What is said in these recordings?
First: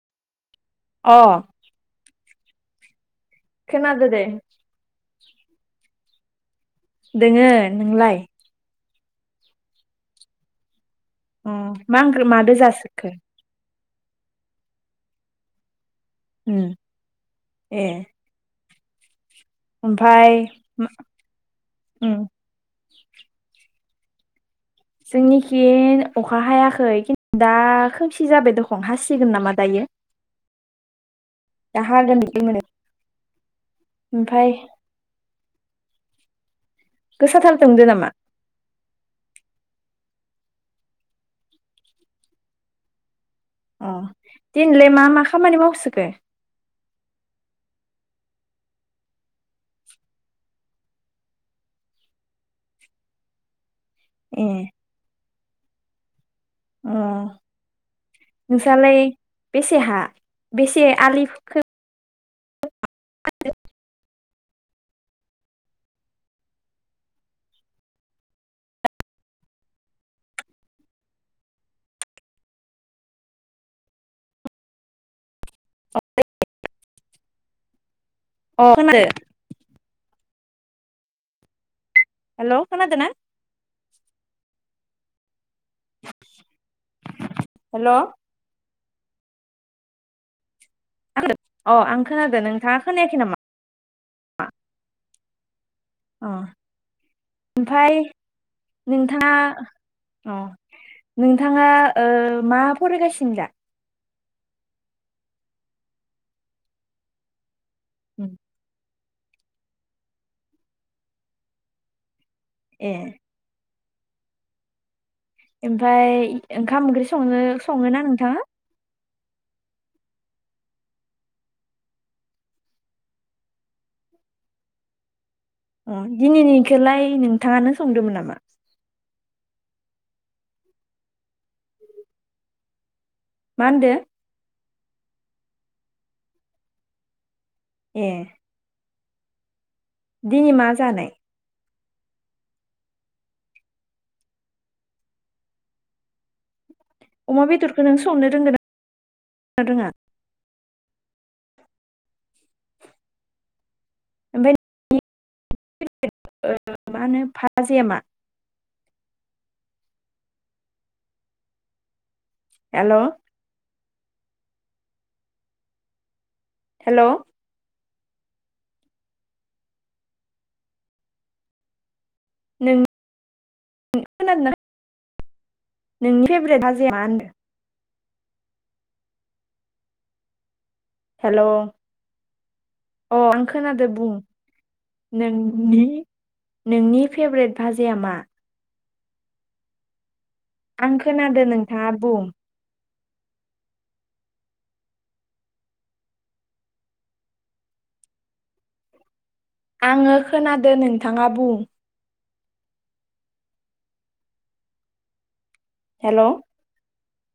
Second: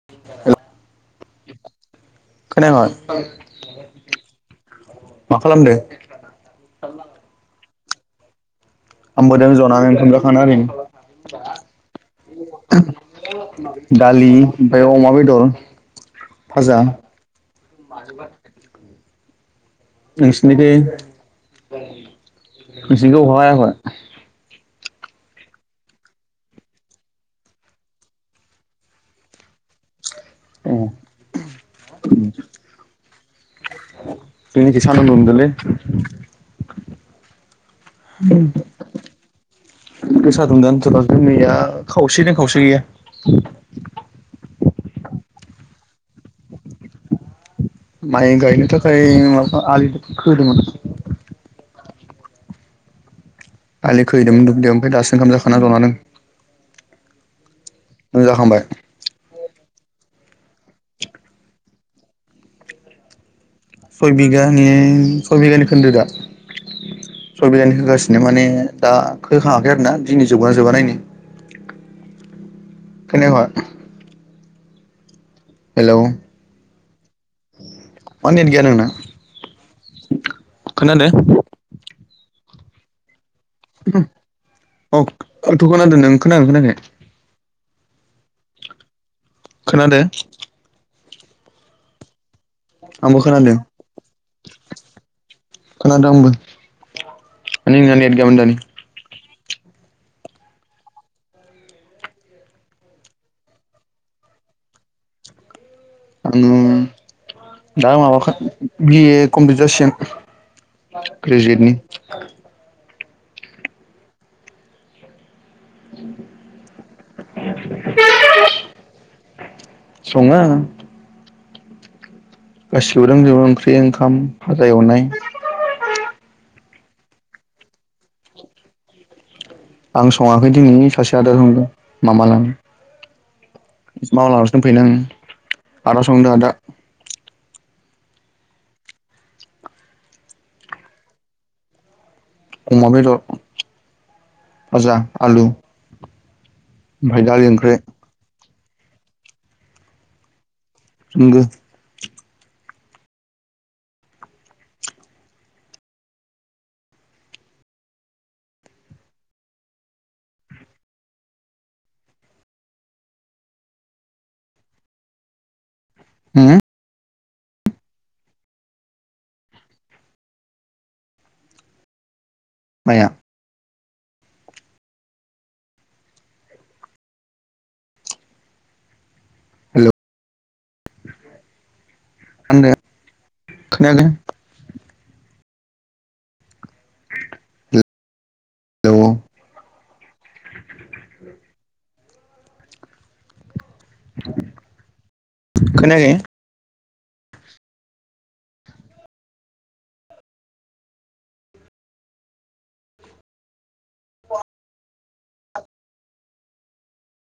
[inaudible] अ खोनायाखै? खोनादों दे। मा खालामदों। दोङो नोंलाय? आंबो दों जनानै दुगैखांना ओरैनो। अ मा ओंख्रि मादों जासोखो? दालि ओमफ्राय अमा बेदर। उम फाजा ए [inaudible] ओमफाय नोंसिनिखि नोंसिनिखै अखा हायाखै? जोंनिखिन अखा हायाखै दा खोमसि जाबाय दखं हासिगोन नामा दायो। ए दा हागोन बायदि मोनो। ओमफ्राय सान्दुं दुंदोंलै गोसाथार दुंदों नामा? उम गोसा दुंदोङानोथर' जोमैया खावसे दों खावसे गैया। दिनैलाय मा मा खामानि मावसोखो? माइ गायनो थाखाय माबा आलि खोहैदोंमोन। आलि ए खोहैदोंमोन दुब्लियाव ओमफाय दासो ओंखाम जाखानानै जना दों। ओ नों जाखांबाय नोंसालाय बेसे हा बेसे आलि खो सय बिगानि सय बिगानि खोन्दो दा। सयबिगानि खोगासिनो माने दा खोखाङाखै आरोना दिनै जोबगोना जोबा नायनि। खोनायाखय? हेलौ मा नेट गैया अ नोंना? खोनादो हेल' खोनादोना? औ औथ' खोनादों नों खोनादोंना खोनायाखै? हेल' खोनादो? अ' आं खोनादो नों आंबो खोनादों। खोनादों अ आंबो माने नोंनिया ओमफाय नेट गैयामोन दानि। नोंथाङा अ' नोंथाङा ओ मा फरायगासिनो दा? उम दा माबा खा बिए कमप्लिट जासिगोन ग्रेजुयेटनि। ए एमफाय ओंखाम ओंख्रि सङो सङोना नोंथाङा? सङो। गासिबो रोंजोबो ओंख्रि ओंखाम फाजा एवनाय। अ' दिनैनि खोलाय नोंथाङानो संदोमोन नामा? आं सङाखै दिनैनि सासे आदा संदों मामा लानि। मा होनदो? मामा लानावसो दंफैयोना आं आदा संदो आदा। ए दिनि मा जानाय? अमा बेदर भाजा आलु। ओमफ्राय अमा दालि ओंख्रि बेदरखो नों संनो रोंगोना रोङा? रोंगो। ओमफ्राय नोंनि फेभरेट ओ माहोनो भाजाया मा? हेल' उम हेल' नों माया? खोनादोना? नोंनि फेभरेट भाजाया मा होनदो? हेल' हेल' अ' मा होनदो आं खोनादो खोनायाखै बुं। नोंनि नोंनि फेभरेट भाजाया मा? दङ। आं खोनादो नोंथाङा बुं। खोनायाखै? आङो खोनादो नोंथाङा बुं। हेल'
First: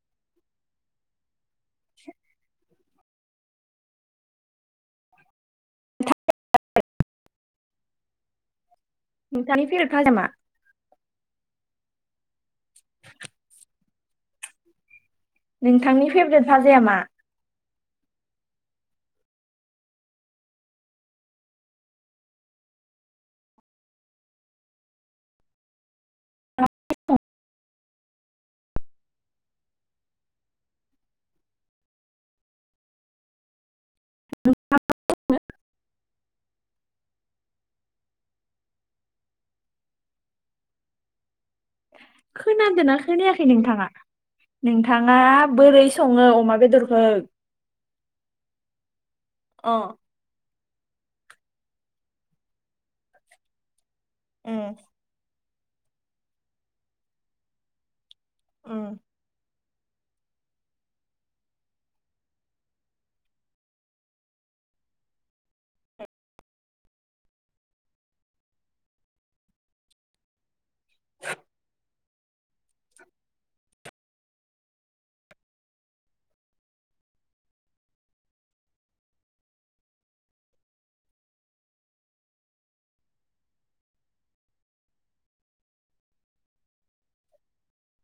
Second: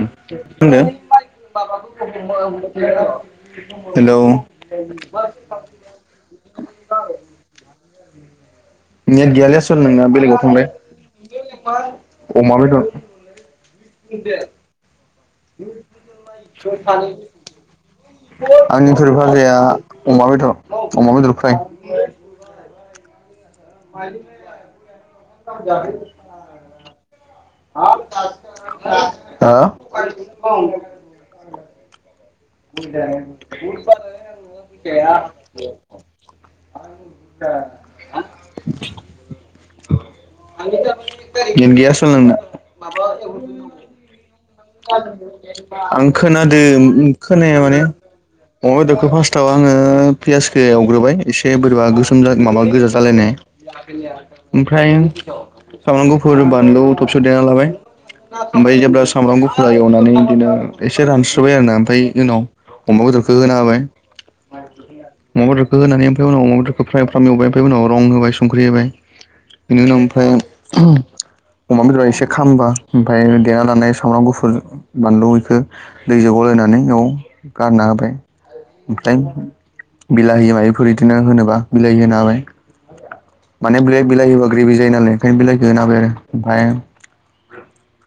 [unintelligible] हेलौ [unintelligible] नेट गैयालै नोंथांनि आसोल फेभरेट नोंना भाजाया मा बेलेगाव थांलाय अमा बेदर। [unintelligible] नोंथांनि फेबरेट भाजाया मा? आंनि फेबरेट भाजाया अमा बेदर अमा बेदर फ्राय। [unintelligible] हा [unintelligible] [unintelligible] नेट गैया आसोल नोंना। खोनदोना खोनायाखै नोंथाङा? नोंथाङा बोरै आं सङो अमा बेदरखौ खोनादों खोनाया माने अमा बेदरखौ फासथाव आङो अ पियासखो एवग्रोबाय एसे बोरैबा गोसोम जा माबा गोजा जालायनाय। उम ओमफ्राय सामब्राम गुफुर बानलु थबसियाव देना लाबाय। ओमफाय उम जेब्ला सामब्राम गुफुरा एवनानै इदिनो एसे रानस्रोबाय आरोना ओमफाय उनाव अमा बेदरखो होना होबाय। अमा बेदरखो होनानै ओफाय उनाव अमा बेदरखो फ्राम फ्राम एवबाय ओमफाय उनाव रं होबाय संख्रि होबाय। बेनि उनाव ओमफ्राय अमा बेदरा एसे खामबा ओमफाय देना लानाय स सामब्राम गुफुर बानलु इखो दैजो गलायनानै इयाव गारना होबाय। ओमफ्राय बिलाहि मायफोर इदिनो होनोबा बिलाहि होना होबाय। माने बे बिलाहि होबा ग्रेबि जायो नालाय ओंखायनो बिलाइखो होनो होबाय आरो ओमफ्राय।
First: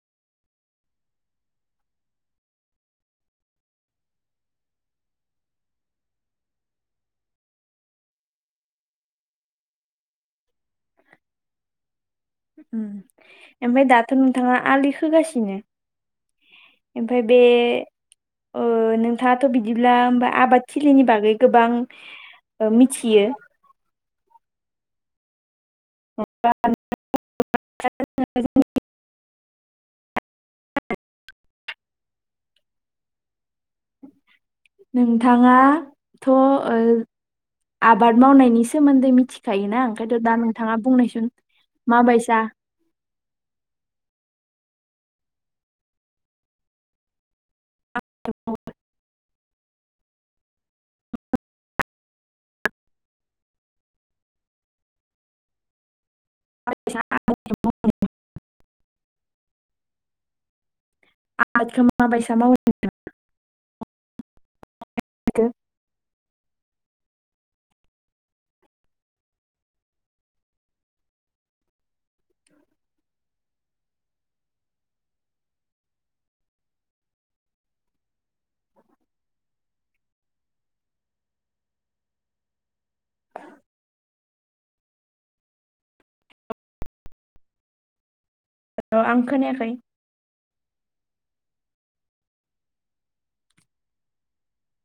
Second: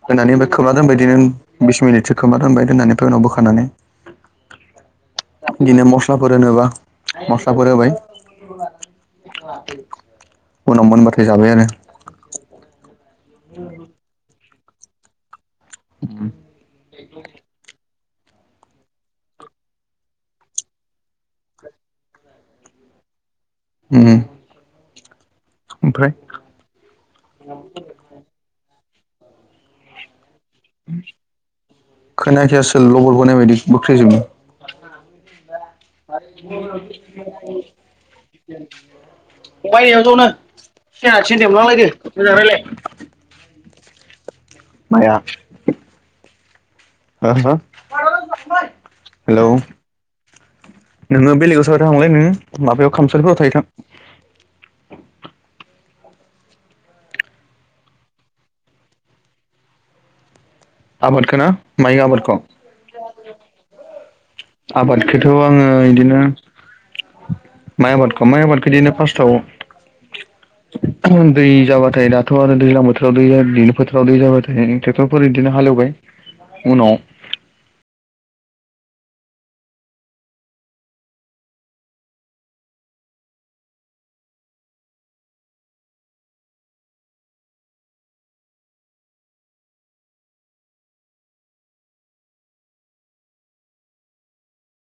होनानै होबाय खोबना दोनबाय इदिनो बिस मिनिटसो खोबना दोनबाय दोननानै ओफ्राय उनाव बोखारनानै दिनो मस्लाफोर होनोबा मस्लाफोर होबाय। उनाव मोनबाथाय जाबाय आरो। उम ओमफाय दाथ' नोंथाङा आलि खोगासिनो ओमफाय बे ओ नोंथाङाथ' बिदिब्ला होमबा आबाद थिलिनि बागै गोबां ओ मिथियो। उम ओमफ्राय [unintelligible] [unintelligible] खोनायाखै आसोल लबर बोनाय बायदिसो बोख्रेजोबदो नोंथाङा थ' ओ आबाद मावनायनि सोमोन्दै मिथिखायोना ओंखायथ' दा नों थाङा बुंनायसुन मा बायसा माया हो हो? [unintelligible] हेलौ नोङो बेलेगाव साइद आव थांलाय नोङो माबायाव खामसालिफोराव थायै थां आ [unintelligible] ना आबादखौ माइ मााबायसा आबादखौ मावो नोंथां? आबादखौथ' मावो आङो इदिनो माइ आबादखौ माइ आबादखौ इदिनो फास्स्टाव दै जाबाथाय दाथ' आरो दैज्लां बोथोराव दै दैलु बोथोराव दै जाबाय थायो टेक्टरफोर बिदिनो हालएवबाय उनाव आं खोनायाखै